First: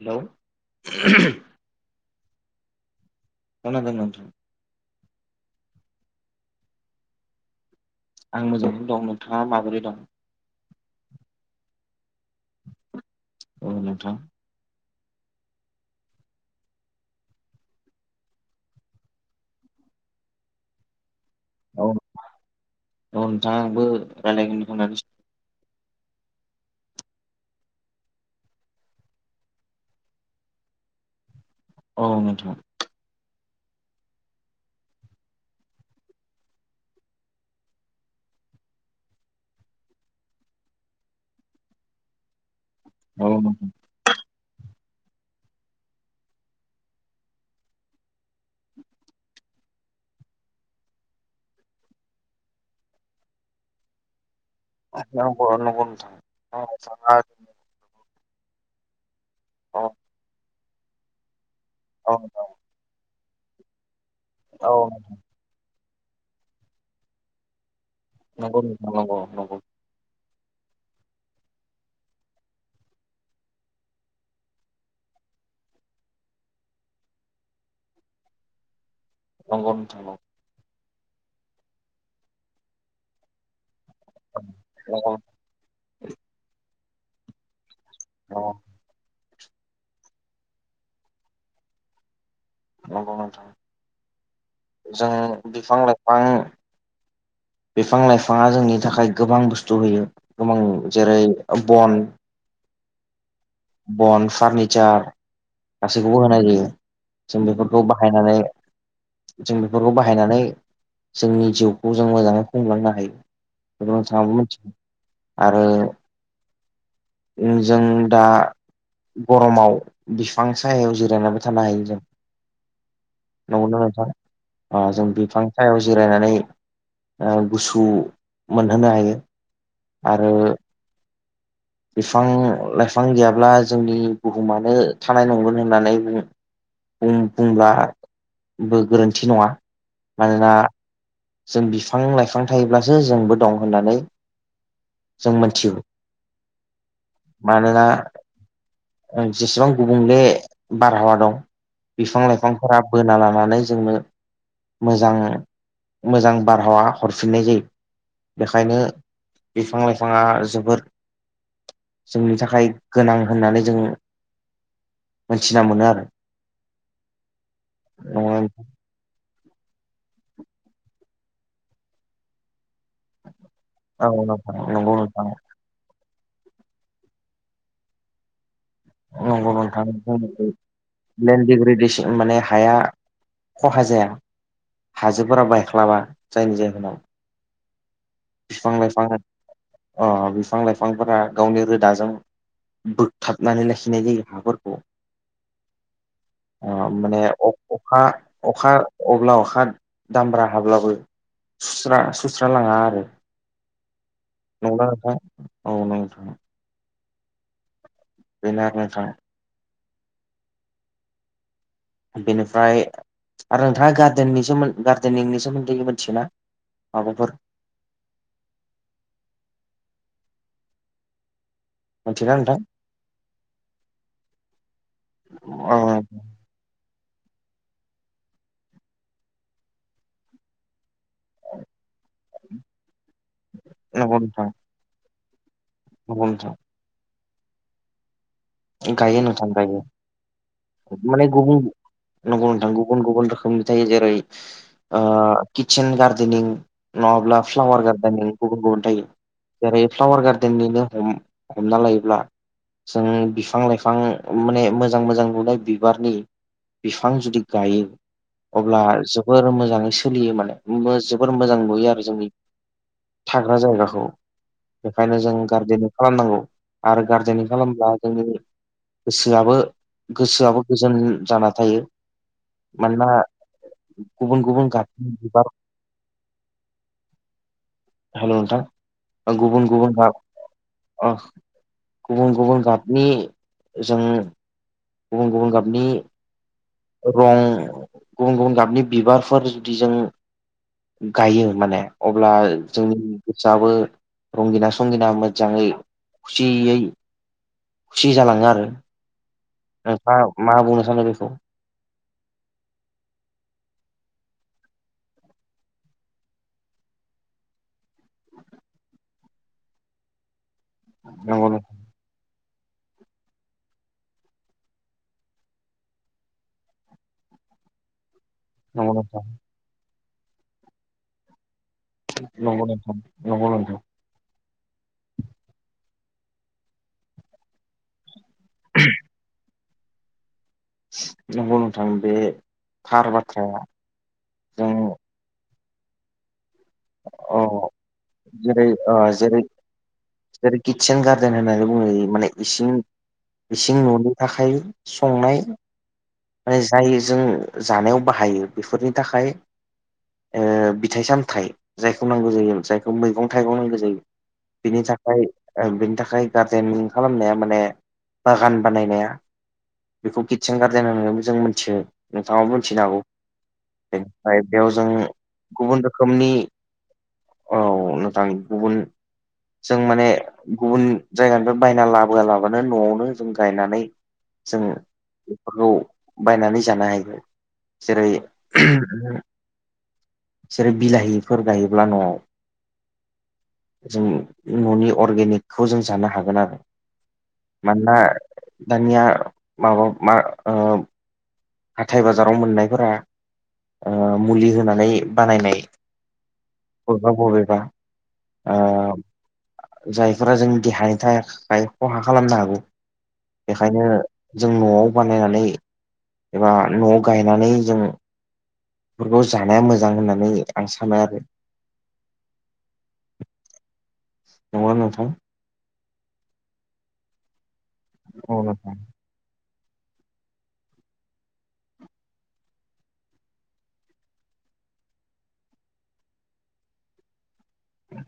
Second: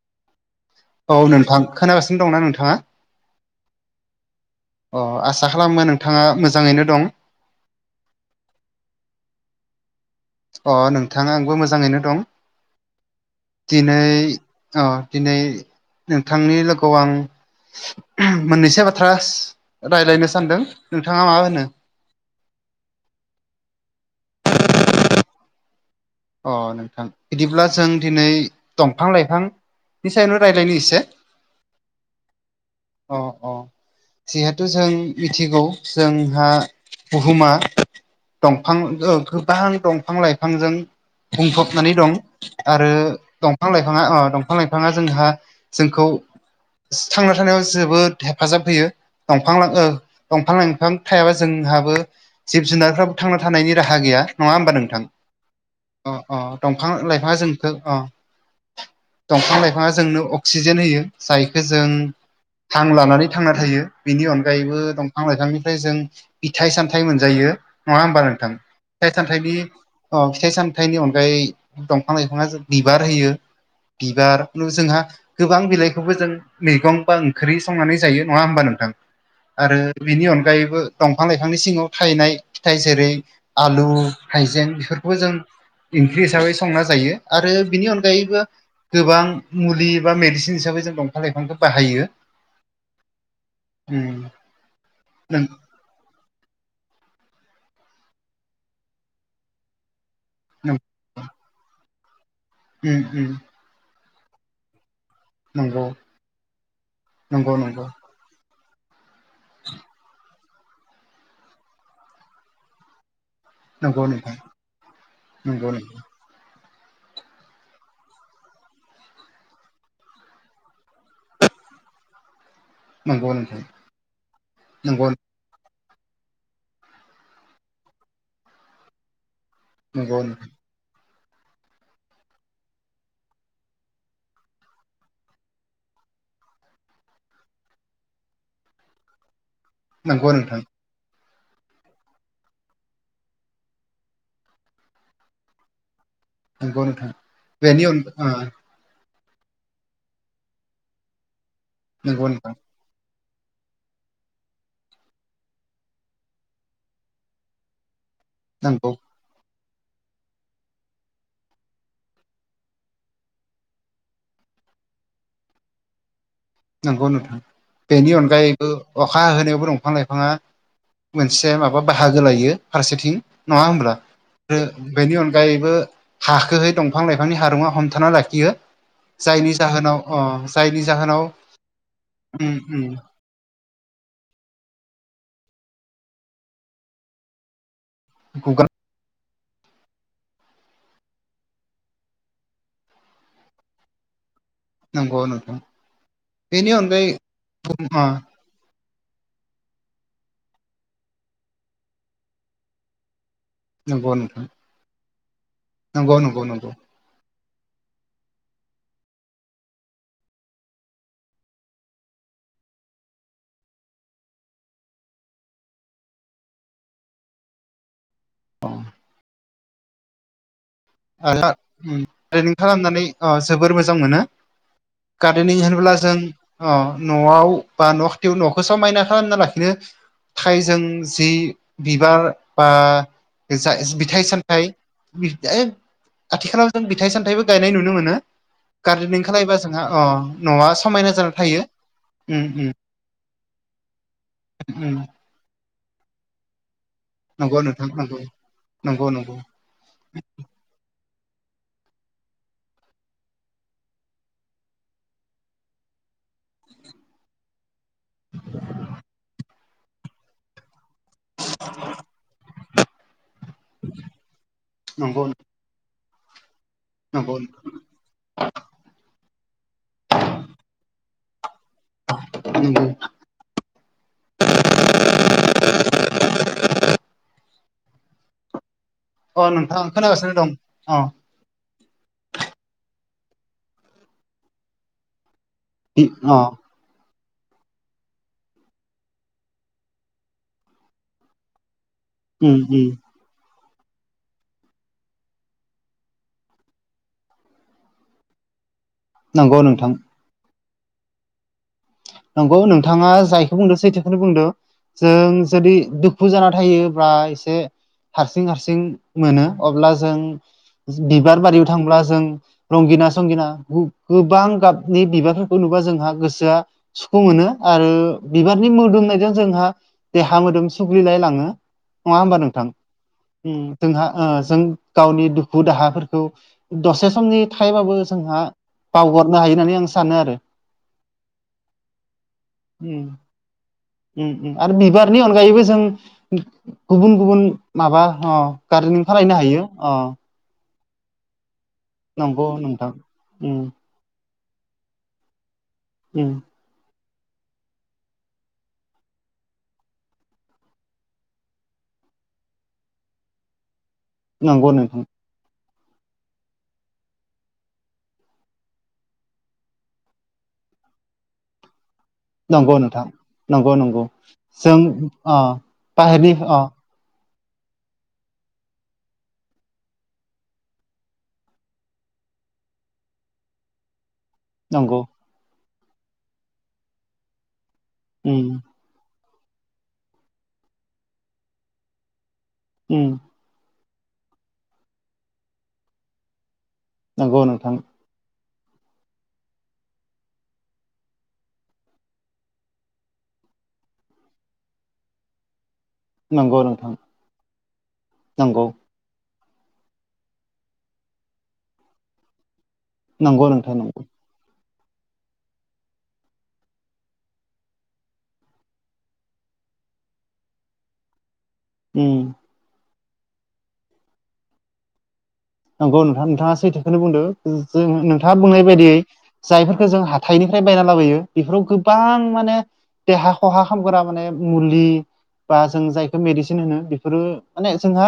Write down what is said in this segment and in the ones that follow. Hello औ नोंथां खोनागासिनो दंना नोंथाङा? खोनादों नोंथां। अ आसा खालामो नोंथाङा मोजाङैनो दं। आं मोजाङैनो दं नोंथाङा माबोरै दं? अ नोंथाङा आंबो मोजाङैनो दं औ दिनै नोंथां अ दिनै नोंथांनि लोगोआव आं [unintelligible] मोननैसो बाथ्रा रायलायनो सानदों नोंथाङा मा होनो? औ औ नोंथाङा आंबो रायलायनो होननानै [inaudible] अ नोंथां बिदिब्ला जों दिनै दंफां लाइफां नि सायावनो रायज्लायनि इसे। औ नोंथां। अ अ। जिहेथु जों मिथिगौ जोंहा बुहुमा दंफां ओ गोबां दंफां लाइफांजों बुंफबनानै दं आरो औ नोंथां दंफां लाइ फाङा अ दंफां लाइफांङा जोंहा जोंखौ थांना थानायाव जोबोद हेफाजाब होयो। दंफां ला ओ दंफां लाइफां थायाबा जोंहाबो जिब जुनारफ्राबो थांना थानायनि राहा गैया नङा होमबा नों नंगौ नंगौ। नोंथां अ अ औ दंफां लाइफांङा जोंखो अ। दंफां लाइफाङा जोंनो अक्सिजेन होयो जायखो जों औ नंगौ हां लानानै थांना थायो। बेनि अनगायैबो नोंथां दंफां लाइफांनिफ्राय जों फिथाइ सामथाइ मोनजायो। नंङा होमबा नोंथां नंगौ नंगौ फिथाइ सामथायनि अ फिथाइ साम थाइनि अनगायै दंफां लाइफाङा बिबार होयो बिबार खु जोंहा गोबां बिलाइखौबो जों मैगं बा ओंख्रि संनानै जायो नङा होमबा नोंथां? नंगौ आरो बेनि अन गायैबो दंफां लाइफांनि सिङाव थायनाय फिथाइ जेरै आलु हाइजें बेफोरखौबो जों ओंख्रि हिसाबै संना जायो आरो बिनि अनगायैबो नंगौ गोबां मुलि बा मेडिसिन हिसाबै जों दंफां लाइफांखौ बाहायो। नंगौ नोंथां उम जों नों बिफां लाइ फां बिफां लाइफाङा जोंनि थाखाय गोबां बुस्थु होयो। ङोमान नों जेरै ओ बन उम उम। बन फारनिचार नंगौ गासैखौबो होनाय जायो जों नंगौ बेफोरखौ नंगौ बा हायनानै जों बेफोरखौ बाहायनानै जोंनि जिउखौ जों मोजाङै खुंलांनो हायो। बेखौ नंगौ नोंथां नोंथाङाबो मिथिगौ आरो नंगौ नंगौ ओ जों दा गरमाव बिफां सायाव जिरायनानैबो थानो हायो जों। नंगौना नोंथां? जों नंगौ बिफां सायहायाव जिरायनानै ओ गुसु मोनहोनो हायो। नंगौ आरो नोंथां। बिफां लाइफां गैयाब्ला जोंनि बुहुमानो थानाय नंगोनो होननानै बुंङो बुं-बुंब्लाबो गोरोन्थि नङा। नंगौ मानोना नोंथां। जों बिफां लाइफां थायोब्लासो जोंबो दं होननानै जों मोनथिगौ। नंगौ नोंथां बेनि अन ओ ओ जेसेबां गुबुंले बारहावा दं बिफां नंगौ नोंथां लाइफांफोरा बोना लानानै जोंनो मोजां मोजां बारहावा हरफिननाय जायो बेखायनो नंगौ बिफां लाइफाङा जोबोर जोंनि थाखाय गोनां होननानै जों मोनथिना मोनो आरो। नंगौ नोंथां बेनि अनगायैबो अखा होनायावबो दंफां लाइफाङा मोनसे माबा बाहागो लायो फारसेथिं नङा होनब्ला औ नोंथां आरो नंगौ बेनि नोंथां अनगायैबो हाखोहै दंफां लाइफांनि हारुङा हमथाना लाखियो जायनि नंगौ नोंथां जाहोनाव अ जायनि जाहोनाव लन्ड दिग्रिदे माने उम हाया उम खहा जाया। हाजोफोरा बायख्लाबा जायनि जाहोनाव गुगा फिफां लायफां अ बिफां लाइफांफोरा गावनि रोदाजों बोगथाबनानै लाखिनाय जायो हाफोर नांगौ नोंथां बिनि ओ अनगायै माने अखा [unintelligible] अखा अब्ला अखा दामब्रा हाब्लाबो सुस्रा सुस्रालाङा आरो नंगौ नोंथां। नंला नोंथा नंगौ नंगौ नंगौ। बेनो आरो नोंथां। बेनिफ्राय आरो नोंथाङा गार्देननि सोमोन गार्देनिंनि सोमोन्दै मिथियोना? माबाफोर अ [unintelligible] मिथियोना नोंथां निं खालामनानै जोबोर मोजां मोनो गार्देनिं औ होनोब्ला जों अ न'आव बा न' खाथियाव न'खौ समायना खालामना लाखिनो थाखायजों जि बिबार बा जा नंगौ बिथाइ नोंथां सामथाइ नंगौ नोंथां आथिखालाव जों फिथाइ सामथायाइबो गायनाय नुनो मोनो गायो गार्देनिं नोंथां खालायबा गायो जोंहा अ न'आ समायना माने जाना गुबुन थायो। उम नंगौ उम नोंथां गुबुन गुबुन रोखोमनि थायो जेरै उम किटसेेन गार्देनिं नङाब्ला नंगौ फ्लावार नोंथां नंगौ गार्देन गुबुन गुबुन थायो। नंगौ नंगौ जेरै फ्लावार गार्देननिनो हमना लायोब्ला जों बिफां लाइफां माने मोजां मोजां नुनाय बिबारनि बिफां जुदि गायो अब्ला जोबोर मोजाङै सोलियो माने जोबोर मोजां नुयो आरो जोंनि थाग्रा जायगाखौ। बेखायनो नंगौ जों गार्देनिं खालामनांगौ आरो नंगौ गार्देनिं खालामब्ला जोंनि गोसोआबो गोसोआबो गोजोन जाना थायो नंगौ मानोना गुबुन गुबुन [unintelligible] बिबार हेल' नोंथां अ गुबुन नोंथां गुबुन गार खोनागासिनो दं अ गुबुन गुबुन गाबनि जों गुबुन गुबुन गाबनि अ। रं गुबुन गुबुन गाबनि बिबारफोर जुदि जों गायो माने अब्ला उम उम जोंनि गोसाबो रंगिना संगिना मोजाङै खुसियै खुसि जालाङो आरो नंगौ नोंथां नोंथाङा मा बुंनो सानो बेखौ? नंगौ नोंथाङा जायखौ बुंदों, सैथोखौनो बुंदों जों जुदि दुखु जाना थायोब्ला एसे हारसिं हारसिं मोनो अब्ला जों बिबार नंगौ नों बारियाव थांब्ला जों रंगिना संगिना गुब गोबां गाबनि बिबारफोरखौ नुबा जोंहा गोसोआ सुखु मोनो आरो बिबारनि नंगौ नोंथां मोदोमनायजों जोंहा देहा मोदोम सुग्रिलाय लाङो नङा होमबा नंगौ नोंथां? नंगौ उम नोंथां जोंहा ओ जों गावनि दुखु दाहाफोरखौ दसे समनि थाखायबाबो जोंहा बावगारनो हायो होननानै आं सानो आरो। नंगौ नोंथां बे थार बाथ्राया उम उम जों आरो बिबारनि अनगायैबो जों गुबुन अ गुबुन माबा अ जेरै ओ गार्देनिं जेरै खालायनो हायो अ जेरै किटसेेन गार्देन होननानै बुङो माने नंगौ इसि नोंथां उम इसिं न'नि थाखाय संनाय उम माने जाय जों जानायाव बाहायो बेफोरनि थाखाय ओ बिथाइ सामथाइ जायखौ नांगौ जायो जायखौ मैगं थाइगं नांगौ जायो नंगौ बिनि नोंथां थाखाय बिनि थाखाय गार्दनिं खालामनाया माने बागान बानायनाया बेखौ किटसेन गार्देन होननानै जों मोनथियो नोंथाङा नंगौ मोनथिन हागौ नोंथां नंगौ नंगौ बेनिफ्राय बेयाव जों अ गुबुन रोखोमनि बाहेरनि अ औ नोंथां गुबुन जों माने गुबुन जायगानिफ्राय बायना लाबोआलाबानो न'आवनो जों गायनानै जों नंगौ बेफोरखौ बायनानै जानो हायो जेरै उम [inaudible] जेरै बिलाहिफोर गायोब्ला न'आव उम जों न'नि अर्गेनिकखौ जों जानो हागोन आरो नंगौ नोंथां मानना दानिया माबा मा ओ हाथाइ बाजाराव मोननायफोरा ओ मुलि होनानै बानायनाय नंगौ नों बबेबा बबेबा जायफोरा जों देहानि थाखाय खहा खालामनो हागौ नंगौ नोंथां बेखायनो नंगौ जों न'आव बानायनानै एबा न'आव गायनानै जों बेफोरखौ जानाया मोजां होननानै आं सानो आरो ओम [unintelligible] नोंथां नंगौ नोंथां नोंथाङा सैथोखौनो बुंदों जों नोंथाङा बुंनाय नंगौ बायदियै जायफोरखौ जों हाथाइनिफ्राय बायना लाबोयो बेफोराव गोबां माने देहा खहा खामग्रा माने मुलि बा जों जायखौ मेडिसिन होनो बेफोरो माने जोंहा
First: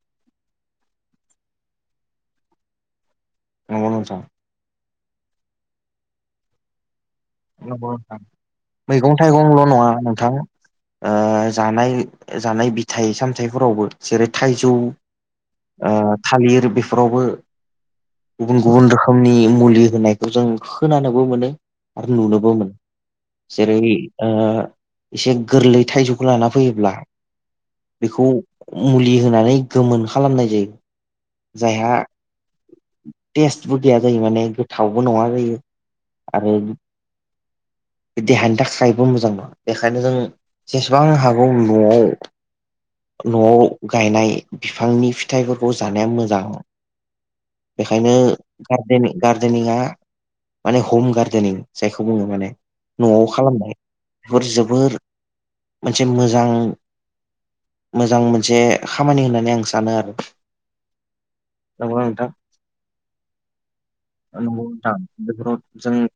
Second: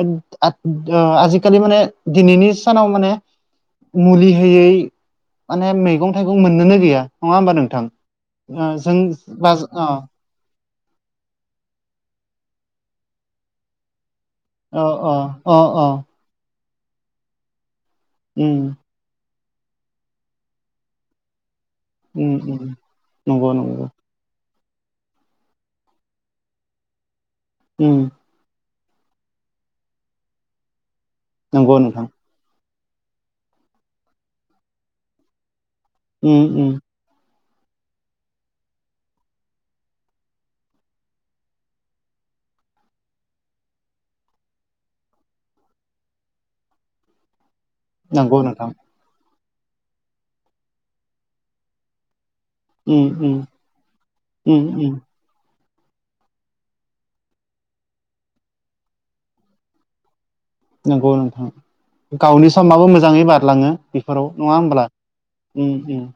[unintelligible] ओ आजिखालि माने दिनैनि सानाव माने नोंथां मुलि होयै माने मैगं थाइगं मोननोनो गैया नङा होमबा [inaudible] नोंथां जों मैगं बा थाइगंल' नङा अ नोंथां ओ जानाय जानाय बिथाइ सामथाइफोरावबो जेरै थाइजौ अ अ अ ओ थालिर बेफोरावबो उम गुबुन गुबुन रोखो मनि मुलि होनायखौ जों खोनानोबो मोनो आरो उम नुनोबो उम मोन नंगौ जेरै नंगौ ओ एसे गोरलै थाइजौखौ लाना फैयोब्ला उम बेखौ मुलि होनानै गोमोन खालामनाय जायो नंगौ जायहा नोंथां टेस्टबो गैया जायो माने गोथावबो नङा जायो उम उम बे देहानि थाखायबो मोजां नङा बेखायनो जों जेसेबां हागौ न'आव न'आव गायनाय बिफांनि फिथाइफोरखौ जानाया मोजां [inaudible] बेखायनो नंगौ नोंथां गार्देनिं गार्देनिंआ माने हम गार्देनिं जायखौ बुङो माने उम न'आव उम खालामनाय बेफोर उम उम जोबोर मोनसे मोजां मोजां मोनसे खामानि होननानै आं सानो आरो। नंगौ नंगौना नोंथाङा नोंथां? गावनि समाबो मोजाङै बारलाङो बेफोराव नङा नंगौ होमब्ला? [unintelligible] उम उम जों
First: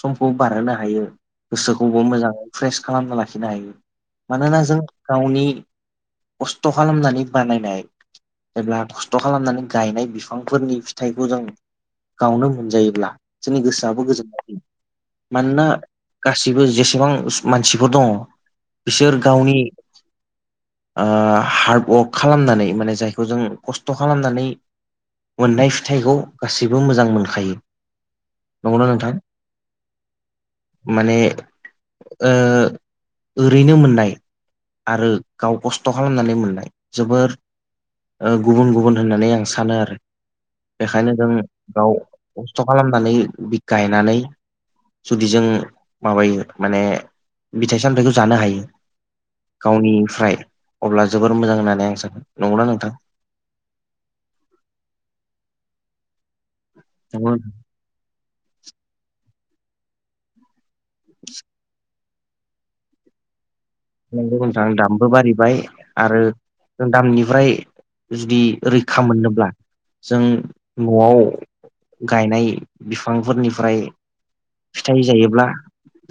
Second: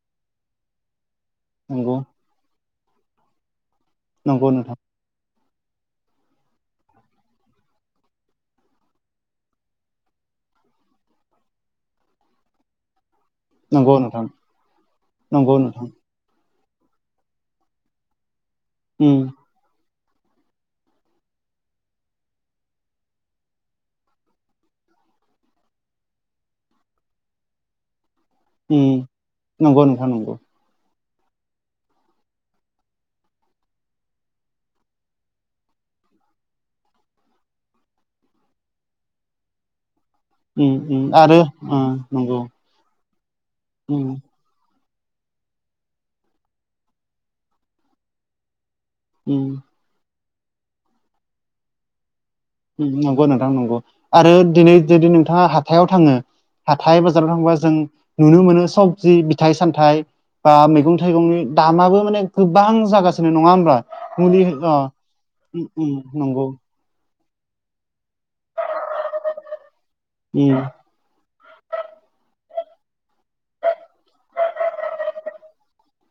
समखौ बारहोनो हायो नंगौ गोसोखौबो मोजाङै फ्रेस खालामना लाखिनो हायो नंगौ मानोना नोंथां जों गावनि खस्थ' खालामनानै बानायनाय जेब्ला खस्थ' खालामनानै गायनाय बिफांफोरनि फिथाइखौ जों गावनो मोनजायोब्ला जोंनि नंगौ गोसोआबो नोंथां गोजोननाय [inaudible] नंगौ मानोना नोंथां गासिबो जेसेबां मानसिफोर दङ बिसोर उम गावनि ओ हार्डवार्क खालामनानै माने जायखौ जों खस्थ' खालामनानै मोननाय फिथाइखौ गासैबो मोजां मोनखायो नंगौना उम नोंथां नंगौ नोंथां नंगौ। माने ओ ओरैनो मोननाय आरो गाव खस्थ' खालामनानै मोननाय जोबोर ओ गुबुन गुबुन होननानै आं सानो आरो उम उम बेखायनो जों आरो ओ गाव नंगौ खस्थ' खालामनानै बि उम गायनानै जुदि जों माबायो माने फथाइ सामथायाइखौ जानो हायो उम गावनिफ्राय अब्ला जोबोर मोजां होननानै आं सानो। नंगौना नोंथां नंगौ नोंथां नंगौ आरो दिनै जुदि नोंथाङा हाथायाव थाङो हाथाय नंगौ बाजाराव थांबा जों नुनो मोनो सबजि बिथाइ सामथाइ बा मै गं थाइगंनि दामाबो माने गोबां जागासिनो नङा होमबा? नंगौ नोंथां दामबो बारिबाय उम आरो नंगौ जों दामनिफ्राय जुदि रैखा मोनोब्ला जों उम न'आव गायनाय बिफांफोरनिफ्राय फिथाइ जायोब्ला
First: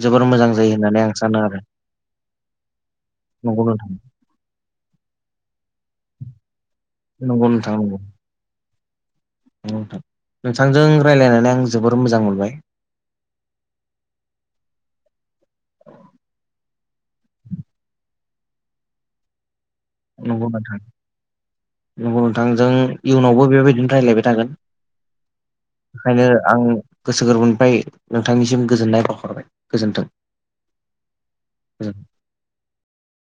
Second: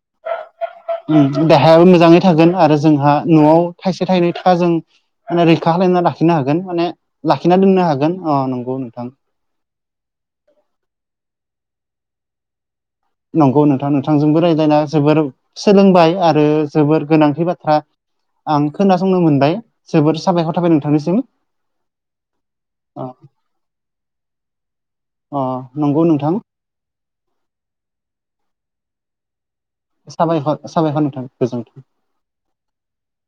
जोबोर मोजां जायो होननानै आं सानो उम आरो देहायो मोजाङै थागोन आरो जोंहा न'आव नंगौ नोंथां थाइसे थाइनै थाखा जों माने रैखा खालायना लाखिनो हागोन माने नंगौ लाखिना नोंथां दोननो नंगौ हागोन अ नंगौ नोंथां नोंथांजों रायज्लायनानै आं जोबोर मोजां मोनबाय। नंगौ नोंथां नोंथांजोंबो रायज्लायना जोबोर सोलोंबाय आरो जोबोर गोनांथि बाथ्रा आं खोनासंनो मोनबाय जोबोर साबायखर थाबाय नोंथांनिसिम। नंगौ नोंथां जों अ इयुनावबो बेबायदिनो रायज्लायबाय थागोन। अ नंगौ ओंखायनो नोंथां। आं गोसो गोरबोनिफ्राय नोंथांनिसिम गोजोननाय बावहरबाय। गोजोन्थों साबाखर साबायखर नोंथां गोजोनथों। गोजोन्थों